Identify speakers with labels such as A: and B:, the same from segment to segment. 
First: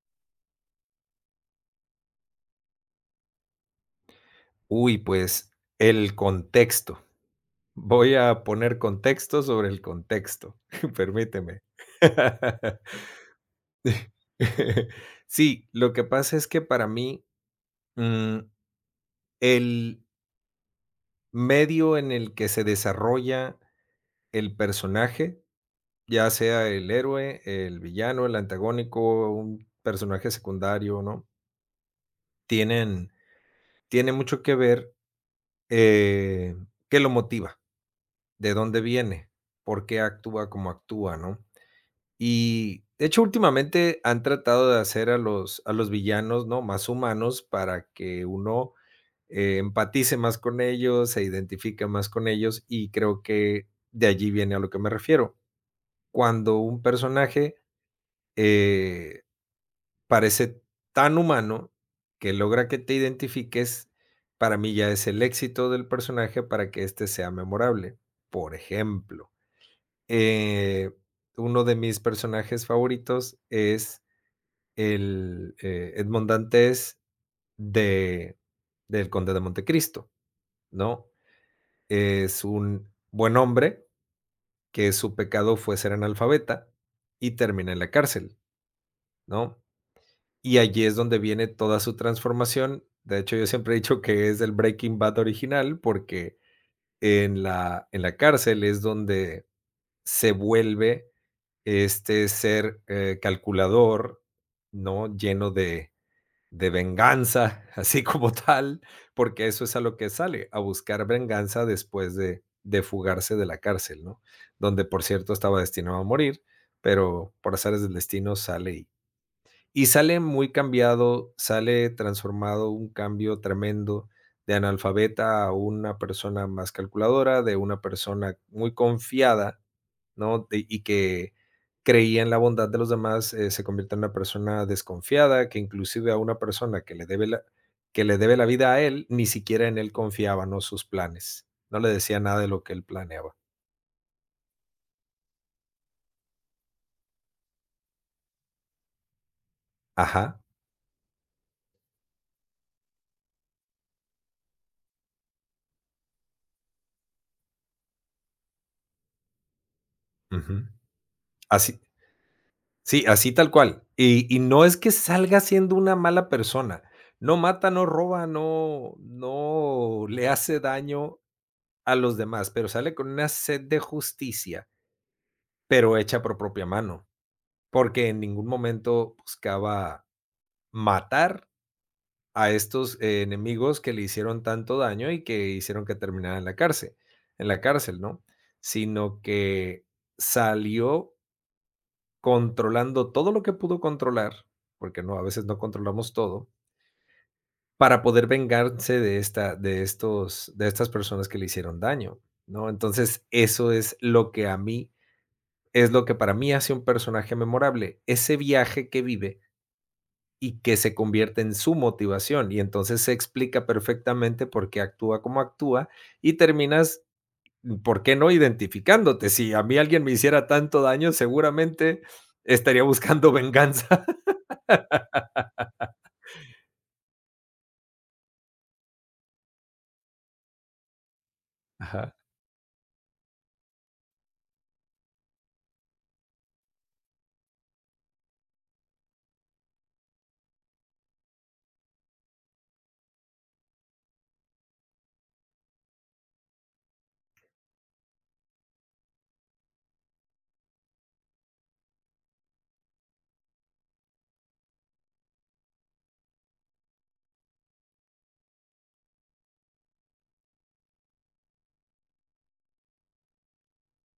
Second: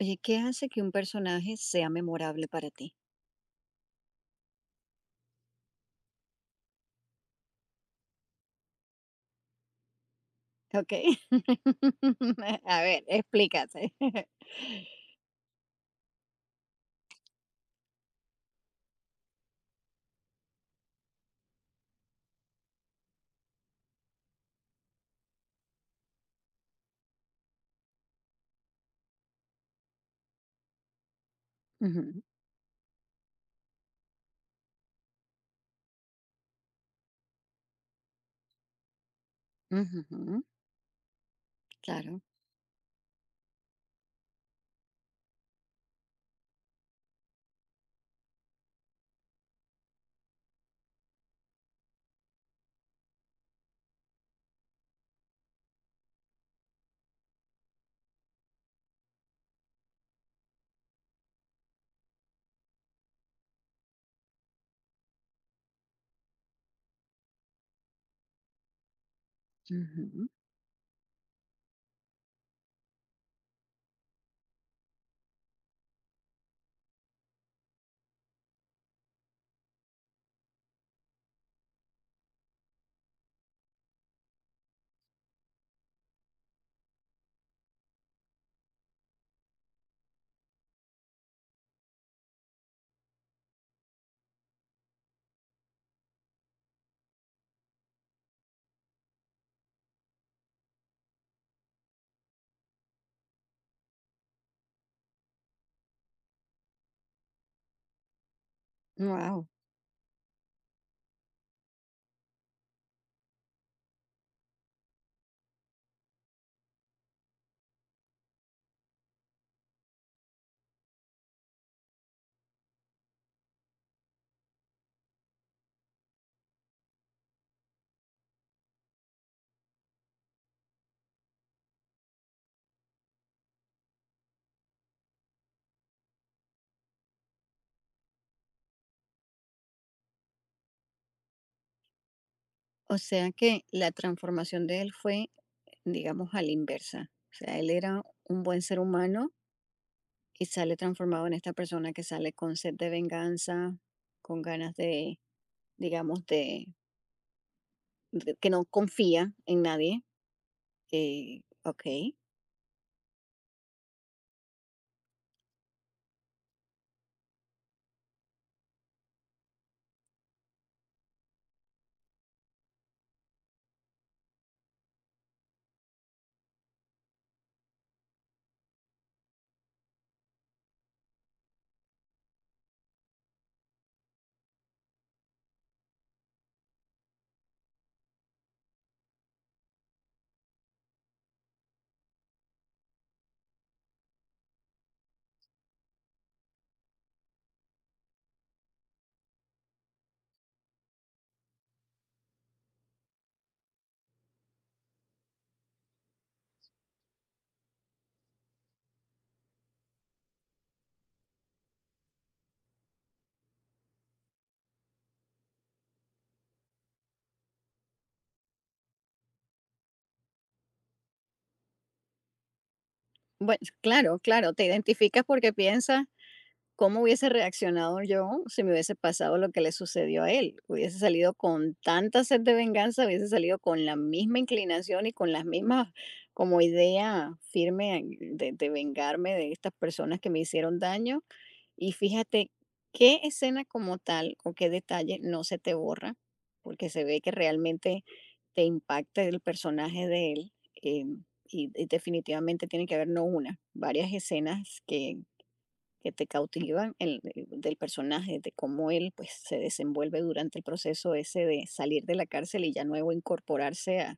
A: Oye, ¿qué hace que un personaje sea memorable para ti?
B: Uy, pues el contexto. Voy a poner contexto sobre el contexto.
A: Okey.
B: Permíteme.
A: A ver, explícate.
B: Sí, lo que pasa es que para mí, mm, el medio en el que se desarrolla el personaje, ya sea el héroe, el villano, el antagónico, un personaje secundario, ¿no?
A: Ujú,
B: Tienen tiene mucho que ver, eh, qué lo motiva, de dónde viene, por qué
A: ujujú,
B: actúa como actúa, ¿no?
A: claro.
B: Y de hecho, últimamente han tratado de hacer a los villanos, ¿no? Más humanos para que uno empatice más con ellos, se identifique más con ellos, y creo que de allí viene a lo que me refiero. Cuando un personaje eh, parece tan humano que logra que te identifiques, para mí ya es el éxito del personaje para que éste sea memorable. Por ejemplo.
A: Wow.
B: Eh, uno de mis personajes favoritos es Edmond Dantès de del Conde de Montecristo, ¿no? Es un buen hombre que su pecado fue ser analfabeta y termina en la cárcel, ¿no? Y allí es donde viene toda su transformación. De hecho, yo siempre he dicho que es el Breaking Bad original, porque en la cárcel es donde se vuelve este ser, calculador, ¿no? Lleno de venganza, así como tal, porque eso es a lo que sale, a buscar venganza después de fugarse de la cárcel, ¿no? Donde, por cierto, estaba destinado a morir, pero por azares del destino sale y sale muy cambiado, sale transformado, un cambio tremendo, de analfabeta a una persona más calculadora, de una persona muy confiada, ¿no? Y que creía en la bondad de los demás, se convierte en una persona desconfiada, que inclusive a una persona que que le debe la vida a él, ni siquiera en él confiaba, ¿no? Sus planes. No le decía nada de lo que él
A: O sea
B: planeaba.
A: que la transformación de él fue, digamos, a la inversa. O sea, él era un buen ser humano
B: Ajá.
A: y sale transformado en esta persona que sale con sed de venganza, con ganas de, digamos, de que no confía en nadie,
B: Ujú. Así,
A: okey.
B: sí, así tal cual. Y no es que salga siendo una mala persona. No mata, no roba, no, no le hace daño a los demás, pero sale con una sed de justicia, pero hecha por propia mano. Porque en ningún momento buscaba matar a estos enemigos que le hicieron tanto daño y que hicieron que terminara en la cárcel, ¿no? Sino que salió controlando todo lo que pudo controlar, porque no, a veces no controlamos todo, para poder vengarse de esta de estos de estas personas que le hicieron daño, ¿no? Entonces, eso es lo que a mí es lo que para mí hace un personaje memorable, ese viaje que vive y que se convierte en su motivación. Y entonces se explica perfectamente por qué actúa como actúa y terminas, ¿por qué no?, identificándote. Si a mí alguien me hiciera tanto daño, seguramente estaría buscando
A: Bueno,
B: venganza.
A: claro, claro, te identificas porque piensas cómo hubiese reaccionado yo si me hubiese pasado lo que le sucedió a él. Hubiese salido con
B: Ajá.
A: tanta sed de venganza, hubiese salido con la misma inclinación y con las mismas como idea firme de, vengarme de estas personas que me hicieron daño y fíjate, ¿qué escena como tal o qué detalle no se te borra? Porque se ve que realmente te impacta el personaje de él. em, y definitivamente tiene que haber no una, varias escenas que te cautivan del personaje, de cómo él, pues, se desenvuelve durante el proceso ese de salir de la cárcel y ya nuevo incorporarse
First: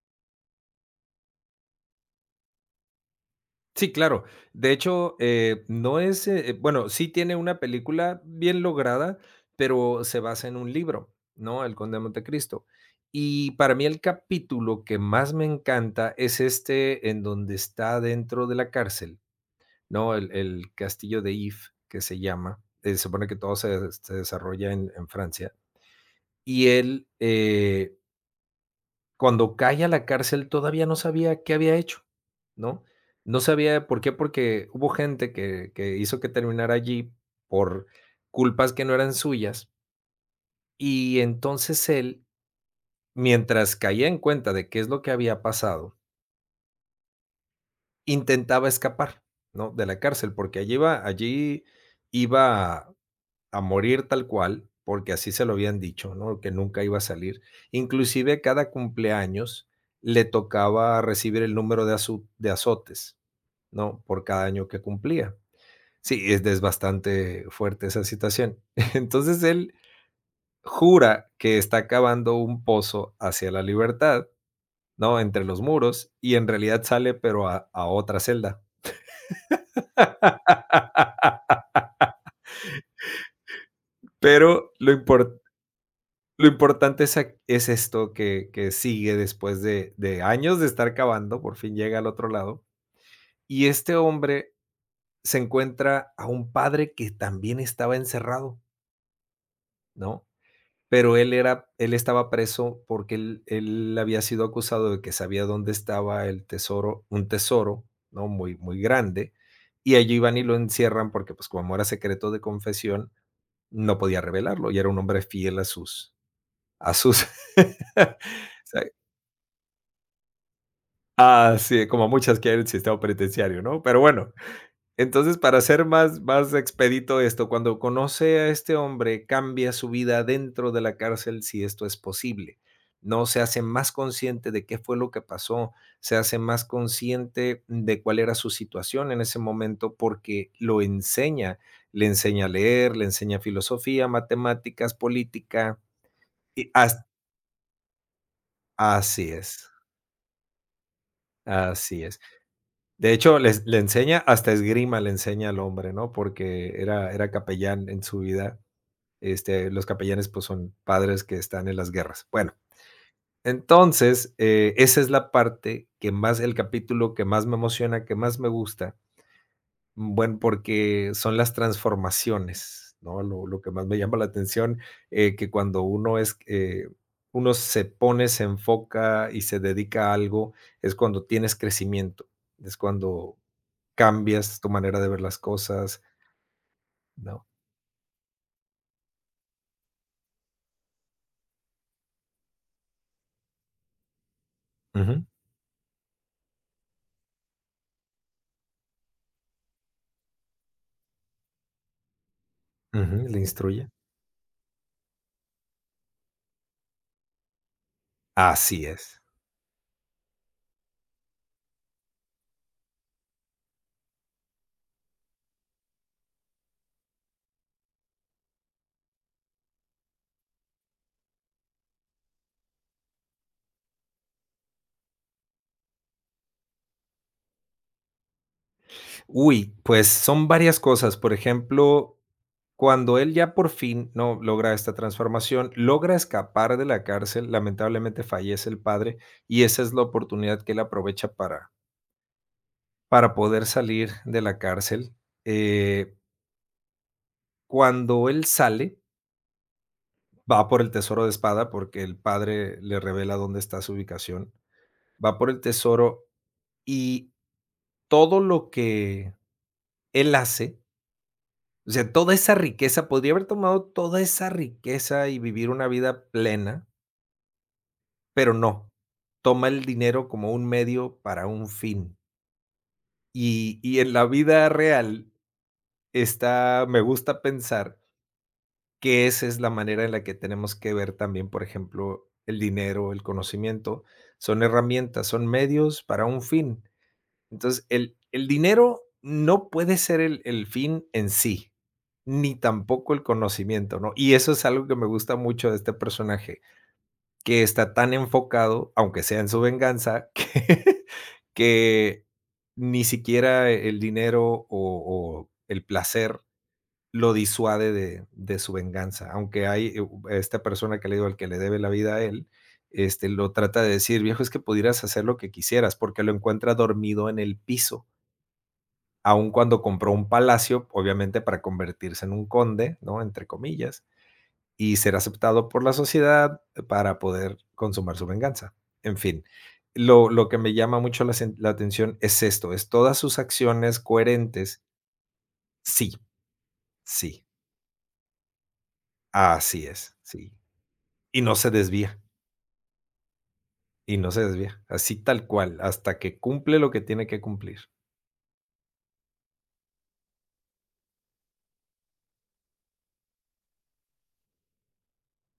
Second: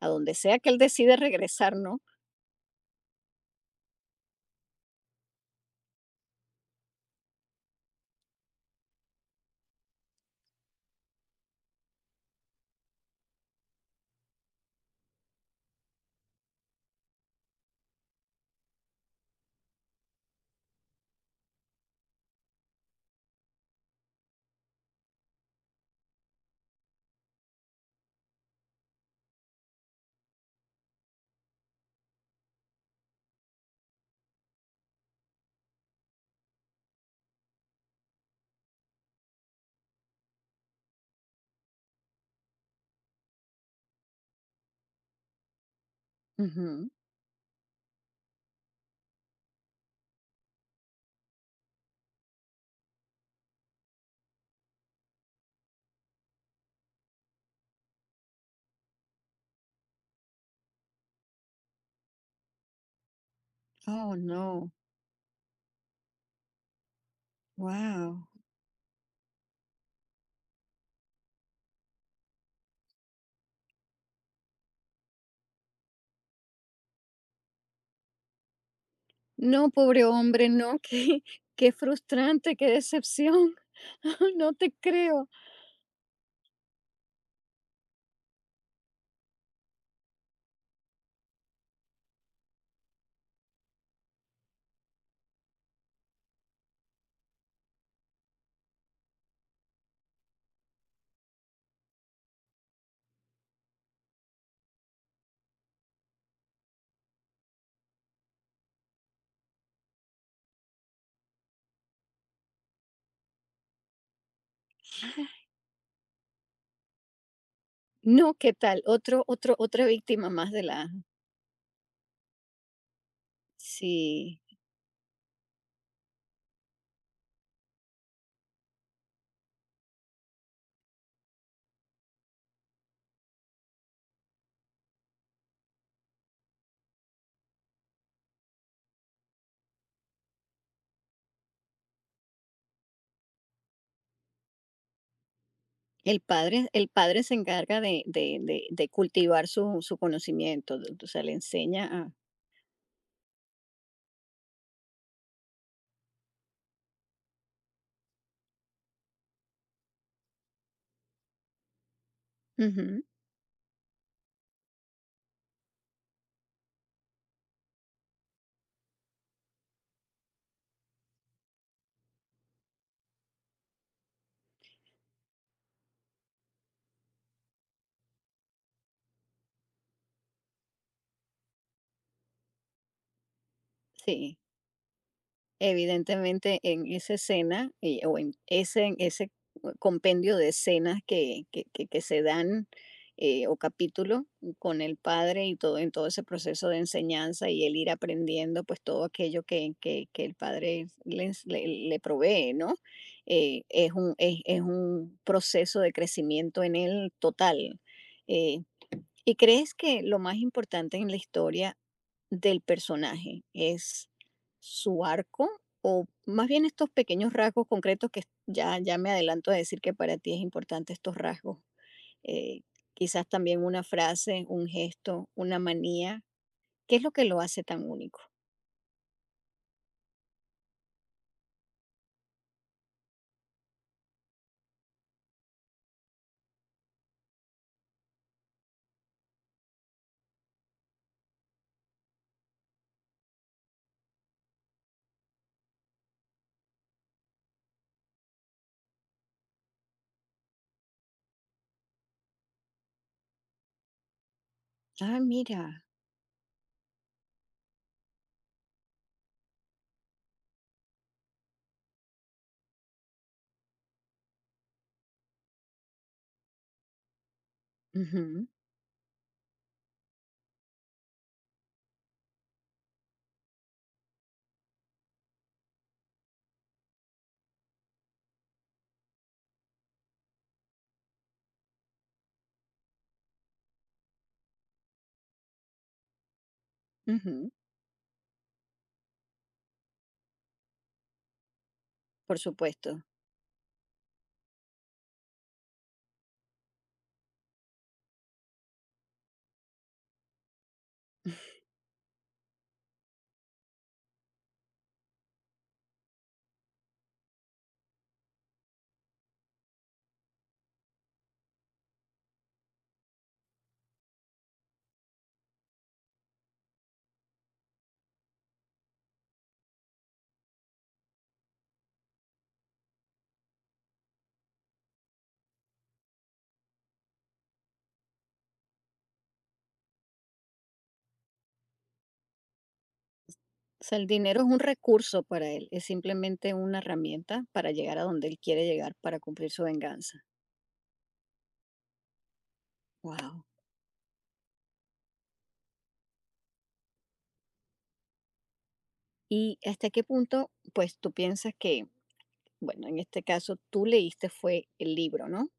A: a donde sea que él decide regresar, ¿no?
B: Sí, claro. De hecho, no es, bueno, sí tiene una película bien lograda, pero se basa en un libro, ¿no? El Conde de Montecristo. Y para mí el capítulo que más me encanta es este en donde está dentro de la cárcel, ¿no? El castillo de If, que se llama, se supone que todo se desarrolla en Francia, y cuando cae a la cárcel, todavía no sabía qué había hecho, ¿no? No sabía por qué, porque hubo gente que hizo que terminara allí por culpas que no eran suyas, y entonces él, mientras caía en cuenta de qué es lo que había pasado,
A: Ujú.
B: intentaba escapar, ¿no? De la cárcel, porque allí iba a morir tal cual, porque así se lo habían dicho, ¿no? Que nunca iba a salir. Inclusive cada cumpleaños le tocaba recibir el número de azu de azotes, ¿no?
A: Oh,
B: Por cada año
A: no.
B: que cumplía. Sí, es bastante fuerte esa
A: Wow.
B: situación. Entonces, él jura que está cavando un pozo hacia la libertad, ¿no? Entre los muros, y en realidad sale, pero a otra celda.
A: No, pobre hombre, no, qué, qué frustrante, qué decepción. No te
B: Pero lo
A: creo.
B: impor Lo importante es ac es esto que sigue después de años de estar cavando, por fin llega al otro lado, y este hombre se encuentra a un padre que también estaba encerrado, ¿no? Pero él estaba preso porque él había sido acusado de que sabía dónde estaba el tesoro un tesoro, ¿no? Muy grande, y allí van y lo encierran porque, pues, como era secreto de confesión, no podía revelarlo, y era un hombre fiel a sus,
A: No, ¿qué
B: o
A: tal?
B: sea,
A: Otro, otro, otra víctima más de la.
B: ah, sí, como muchas que hay en el sistema penitenciario, ¿no? Pero bueno,
A: Sí.
B: entonces para ser más expedito esto, cuando conoce a este hombre, cambia su vida dentro de la cárcel si esto es posible. No se hace más consciente de qué fue lo que pasó, se hace más consciente de cuál era su situación en ese momento porque lo enseña, le enseña a leer, le enseña filosofía, matemáticas, política, y
A: El
B: hasta,
A: padre se encarga de
B: así
A: cultivar
B: es,
A: su, su conocimiento, o sea, le enseña
B: así
A: a.
B: es. De hecho, les le enseña hasta esgrima le enseña al hombre, ¿no? Porque era capellán en su vida. Este, los capellanes, pues, son padres que están en las guerras. Bueno,
A: Ujú,
B: entonces, esa es la parte que más el capítulo que más me emociona, que más me gusta. Bueno, porque son las transformaciones, ¿no? Lo que más me llama la atención, que cuando uno es, uno se pone, se enfoca y se dedica a algo, es cuando tienes crecimiento, es cuando
A: sí.
B: cambias tu manera de ver las cosas,
A: Evidentemente, en esa
B: ¿no?
A: escena, o en ese compendio de escenas que se dan, o capítulo con el
B: Ujú,
A: padre y todo en todo ese proceso de enseñanza y el ir aprendiendo, pues, todo aquello que el padre le le provee, ¿no?
B: ujú, le instruye.
A: Es un es un proceso de crecimiento en él total. Eh,
B: Así es.
A: ¿Y crees que lo más importante en la historia del personaje es su arco? ¿O más bien estos pequeños rasgos concretos, que ya, ya me adelanto a decir que para ti es importante estos rasgos? Eh, quizás también una frase, un gesto, una manía. ¿Qué es lo que lo hace tan único?
B: Uy, pues son varias cosas. Por ejemplo, cuando él ya por fin, ¿no?, logra esta transformación, logra escapar de la cárcel, lamentablemente fallece el padre, y esa es la oportunidad que él aprovecha para poder salir de la cárcel. Eh, cuando él sale, va por el tesoro de espada, porque el padre le revela dónde está su ubicación.
A: Ah,
B: Va por el
A: mira.
B: tesoro y todo lo que él hace, o sea, toda esa riqueza, podría haber tomado toda esa riqueza y vivir una vida plena,
A: Ujú,
B: pero no, toma el dinero como un medio para un fin. En la vida real está me gusta pensar que esa es la manera en la que tenemos que ver también, por ejemplo, el dinero, el conocimiento, son herramientas, son medios para un fin.
A: ujú,
B: Entonces, el dinero no puede ser el fin en sí,
A: por
B: ni
A: supuesto.
B: tampoco el conocimiento, ¿no? Y eso es algo que me gusta mucho de este personaje, que está tan enfocado, aunque sea en su venganza, que ni siquiera el dinero o el placer lo disuade de su venganza. Aunque hay esta persona que le digo, al que le debe la vida a él, este, lo trata de decir, viejo, es que pudieras hacer lo que quisieras, porque lo encuentra dormido en el piso aun cuando compró un palacio, obviamente para convertirse en un conde, ¿no?, entre comillas, y ser aceptado por la sociedad para poder consumar su venganza. En fin, lo que me llama mucho la atención es esto, es todas sus
A: O sea,
B: acciones
A: el dinero es un
B: coherentes.
A: recurso para él, es
B: Sí,
A: simplemente una herramienta
B: sí,
A: para llegar a donde él quiere llegar, para cumplir su
B: así es,
A: venganza.
B: sí. Y no se desvía,
A: Wow.
B: y no se desvía, así tal cual, hasta que cumple lo que tiene que cumplir.
A: ¿Y hasta qué punto, pues, tú piensas que, bueno, en este caso tú leíste fue el libro, ¿no?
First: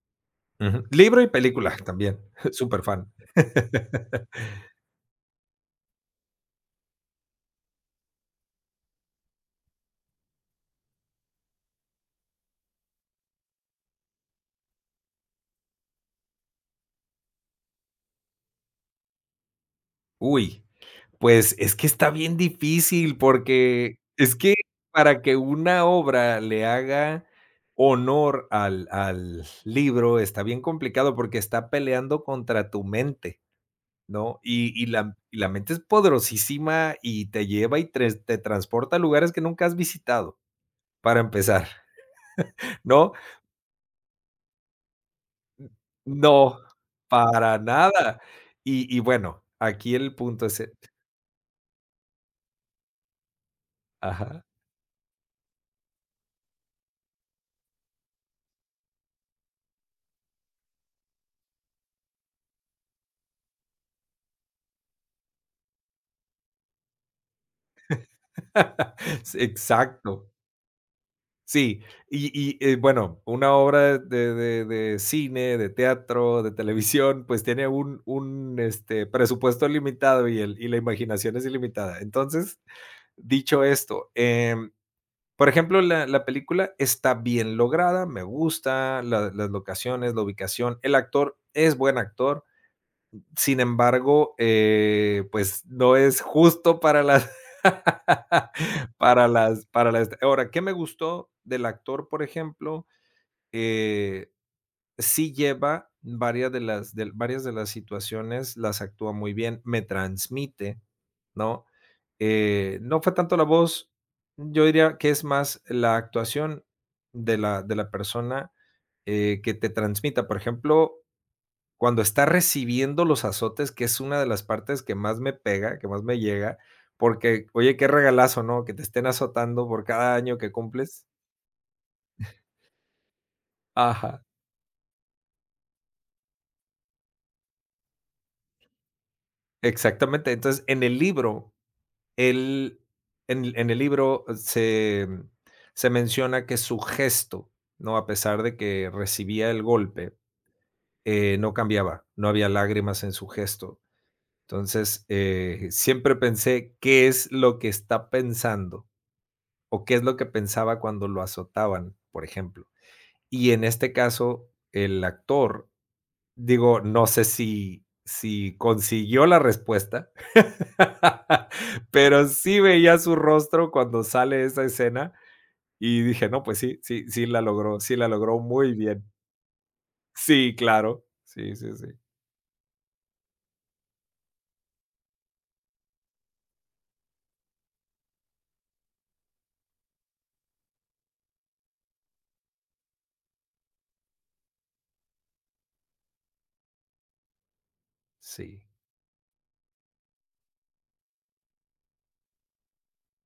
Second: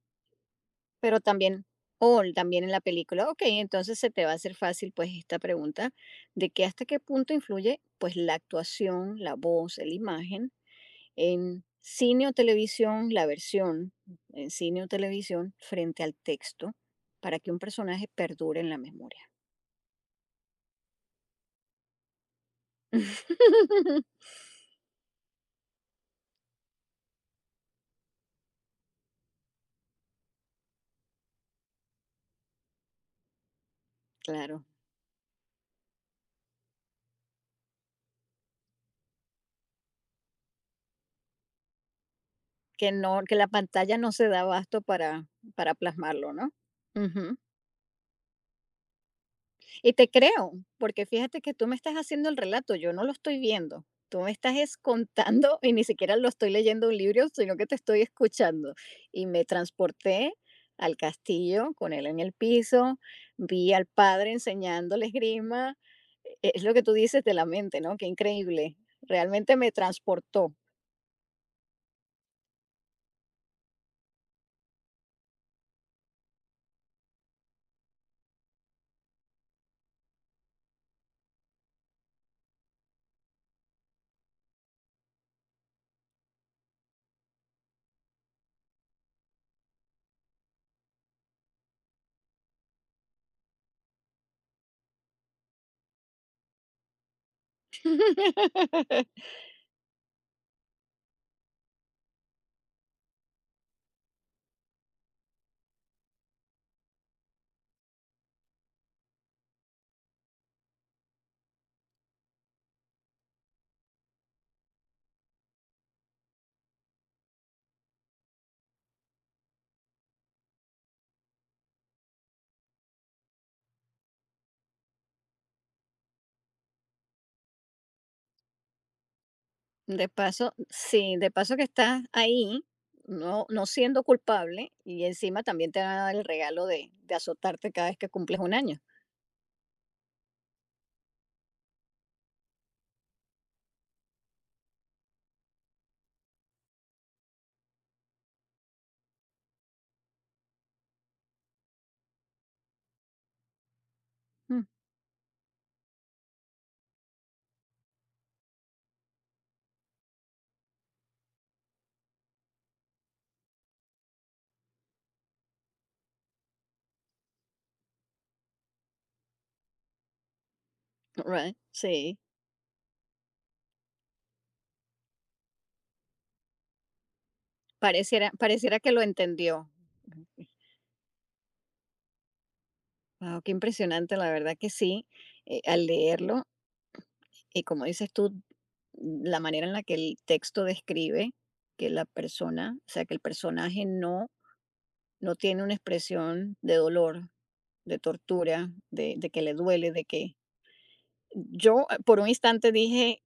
B: Ujú.
A: Pero
B: Libro y
A: también,
B: película también,
A: o también en la
B: súper fan.
A: película, ok, entonces se te va a hacer fácil pues esta pregunta de que hasta qué punto influye pues la actuación, la voz, la imagen en cine o televisión, la versión en cine o televisión frente al texto para que un personaje perdure en la memoria.
B: Uy. Pues, es que está bien difícil, porque es que para que una obra le haga honor al libro, está bien complicado, porque está peleando contra tu mente, ¿no?
A: Claro,
B: Y la mente es poderosísima y te lleva y tres te transporta a lugares que nunca has visitado, para empezar,
A: que
B: ¿no?
A: no, que la pantalla no se da abasto para plasmarlo, ¿no?
B: No,
A: Ujú.
B: para nada. Bueno,
A: Y
B: aquí
A: te
B: el punto
A: creo,
B: es
A: porque fíjate que tú me estás haciendo el relato, yo no lo estoy viendo. Tú me
B: ajá.
A: estás es contando y ni siquiera lo estoy leyendo un libro, sino que te estoy escuchando. Y me transporté al castillo con él en el piso, vi al padre enseñándole esgrima. Es lo que tú dices de la mente, ¿no? Qué increíble.
B: Sí,
A: Realmente me
B: exacto.
A: transportó.
B: Sí, y bueno, una obra de cine, de teatro, de televisión, pues tiene un, este, presupuesto limitado y el y la imaginación es ilimitada. Entonces, dicho esto, por ejemplo, la película está bien lograda, me gusta, la las locaciones, la ubicación, el actor es buen actor, sin embargo, pues no es justo para las, para las, para las. Ahora, ¿qué me gustó del actor, por ejemplo? Eh, sí lleva varias de las situaciones, las actúa muy bien, me transmite, ¿no? No fue tanto la voz, yo diría que es más la actuación de la persona que te transmita. Por ejemplo, cuando está recibiendo los azotes, que es una de las partes que más me pega, que más me llega, porque, oye, qué regalazo, ¿no? Que te estén azotando por
A: De
B: cada año que
A: paso,
B: cumples.
A: sí, de paso que estás ahí, no, no siendo
B: Ajá,
A: culpable, y encima también te van a dar el regalo de azotarte cada vez que cumples un año.
B: exactamente. Entonces, en el libro, él, en el libro se menciona que su gesto, ¿no? A pesar de que recibía el golpe, no cambiaba, no había lágrimas en su gesto.
A: Mm,
B: Entonces, siempre pensé, ¿qué es lo que está pensando? O qué es lo que pensaba cuando lo azotaban, por ejemplo. Y en este caso, el actor, digo, no sé si consiguió la respuesta,
A: right, sí,
B: pero sí veía su rostro cuando sale esa escena y dije: "No, pues sí, sí, sí la
A: pareciera,
B: logró muy
A: pareciera que lo
B: bien".
A: entendió.
B: Sí, claro. Sí, sí, sí.
A: Wow, qué impresionante, la verdad que sí, al leerlo, y como dices tú, la manera en la que el texto describe que la persona, o sea, que el personaje no, no tiene una expresión de dolor, de
B: Sí.
A: tortura, de que le duele, de que yo, por un instante dije:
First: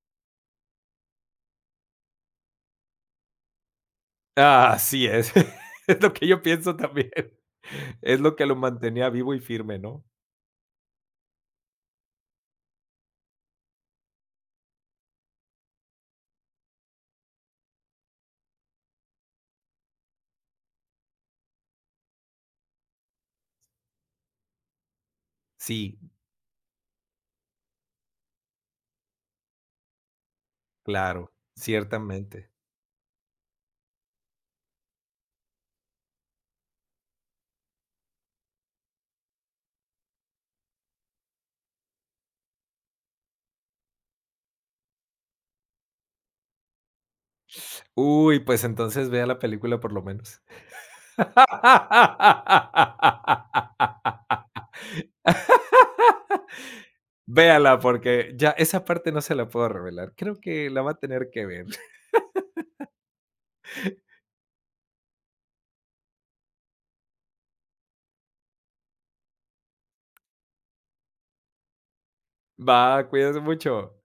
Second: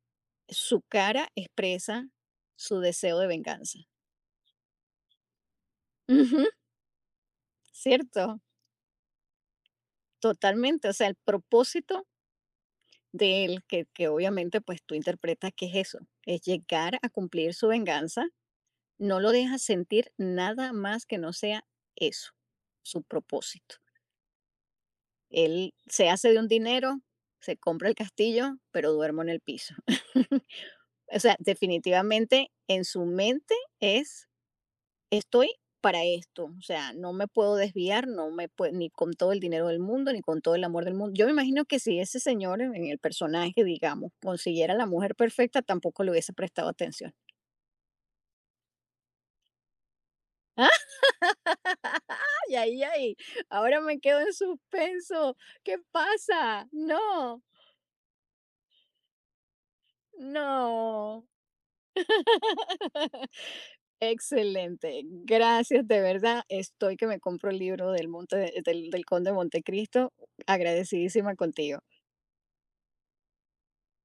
A: "Su cara expresa su deseo de venganza".
B: Ah, así es. Es lo que
A: Ujú,
B: yo pienso también. Es lo
A: cierto,
B: que lo mantenía vivo y firme, ¿no?
A: totalmente. O sea, el propósito de él, que obviamente, pues, tú interpretas que es eso, es llegar a cumplir su venganza, no lo deja sentir nada más que no sea eso, su propósito. Él
B: Sí,
A: se hace de un dinero, se compra el castillo, pero duermo en el piso. O
B: claro,
A: sea,
B: ciertamente.
A: definitivamente en su mente es estoy para esto, o sea, no me puedo desviar, ni con todo el dinero del mundo, ni con todo el amor del mundo. Yo me imagino que si ese señor en el personaje, digamos, consiguiera la mujer perfecta, tampoco le hubiese prestado atención.
B: Uy, pues entonces vea la película por lo menos.
A: Ay, ay, ay, ahora me quedo en suspenso. ¿Qué pasa? No,
B: Véala, porque ya esa parte no se la puedo revelar. Creo que la va a
A: no.
B: tener que ver.
A: Excelente, gracias de verdad. Estoy que me compro el libro del Conde de Montecristo, agradecidísima contigo.
B: Va, cuídese mucho.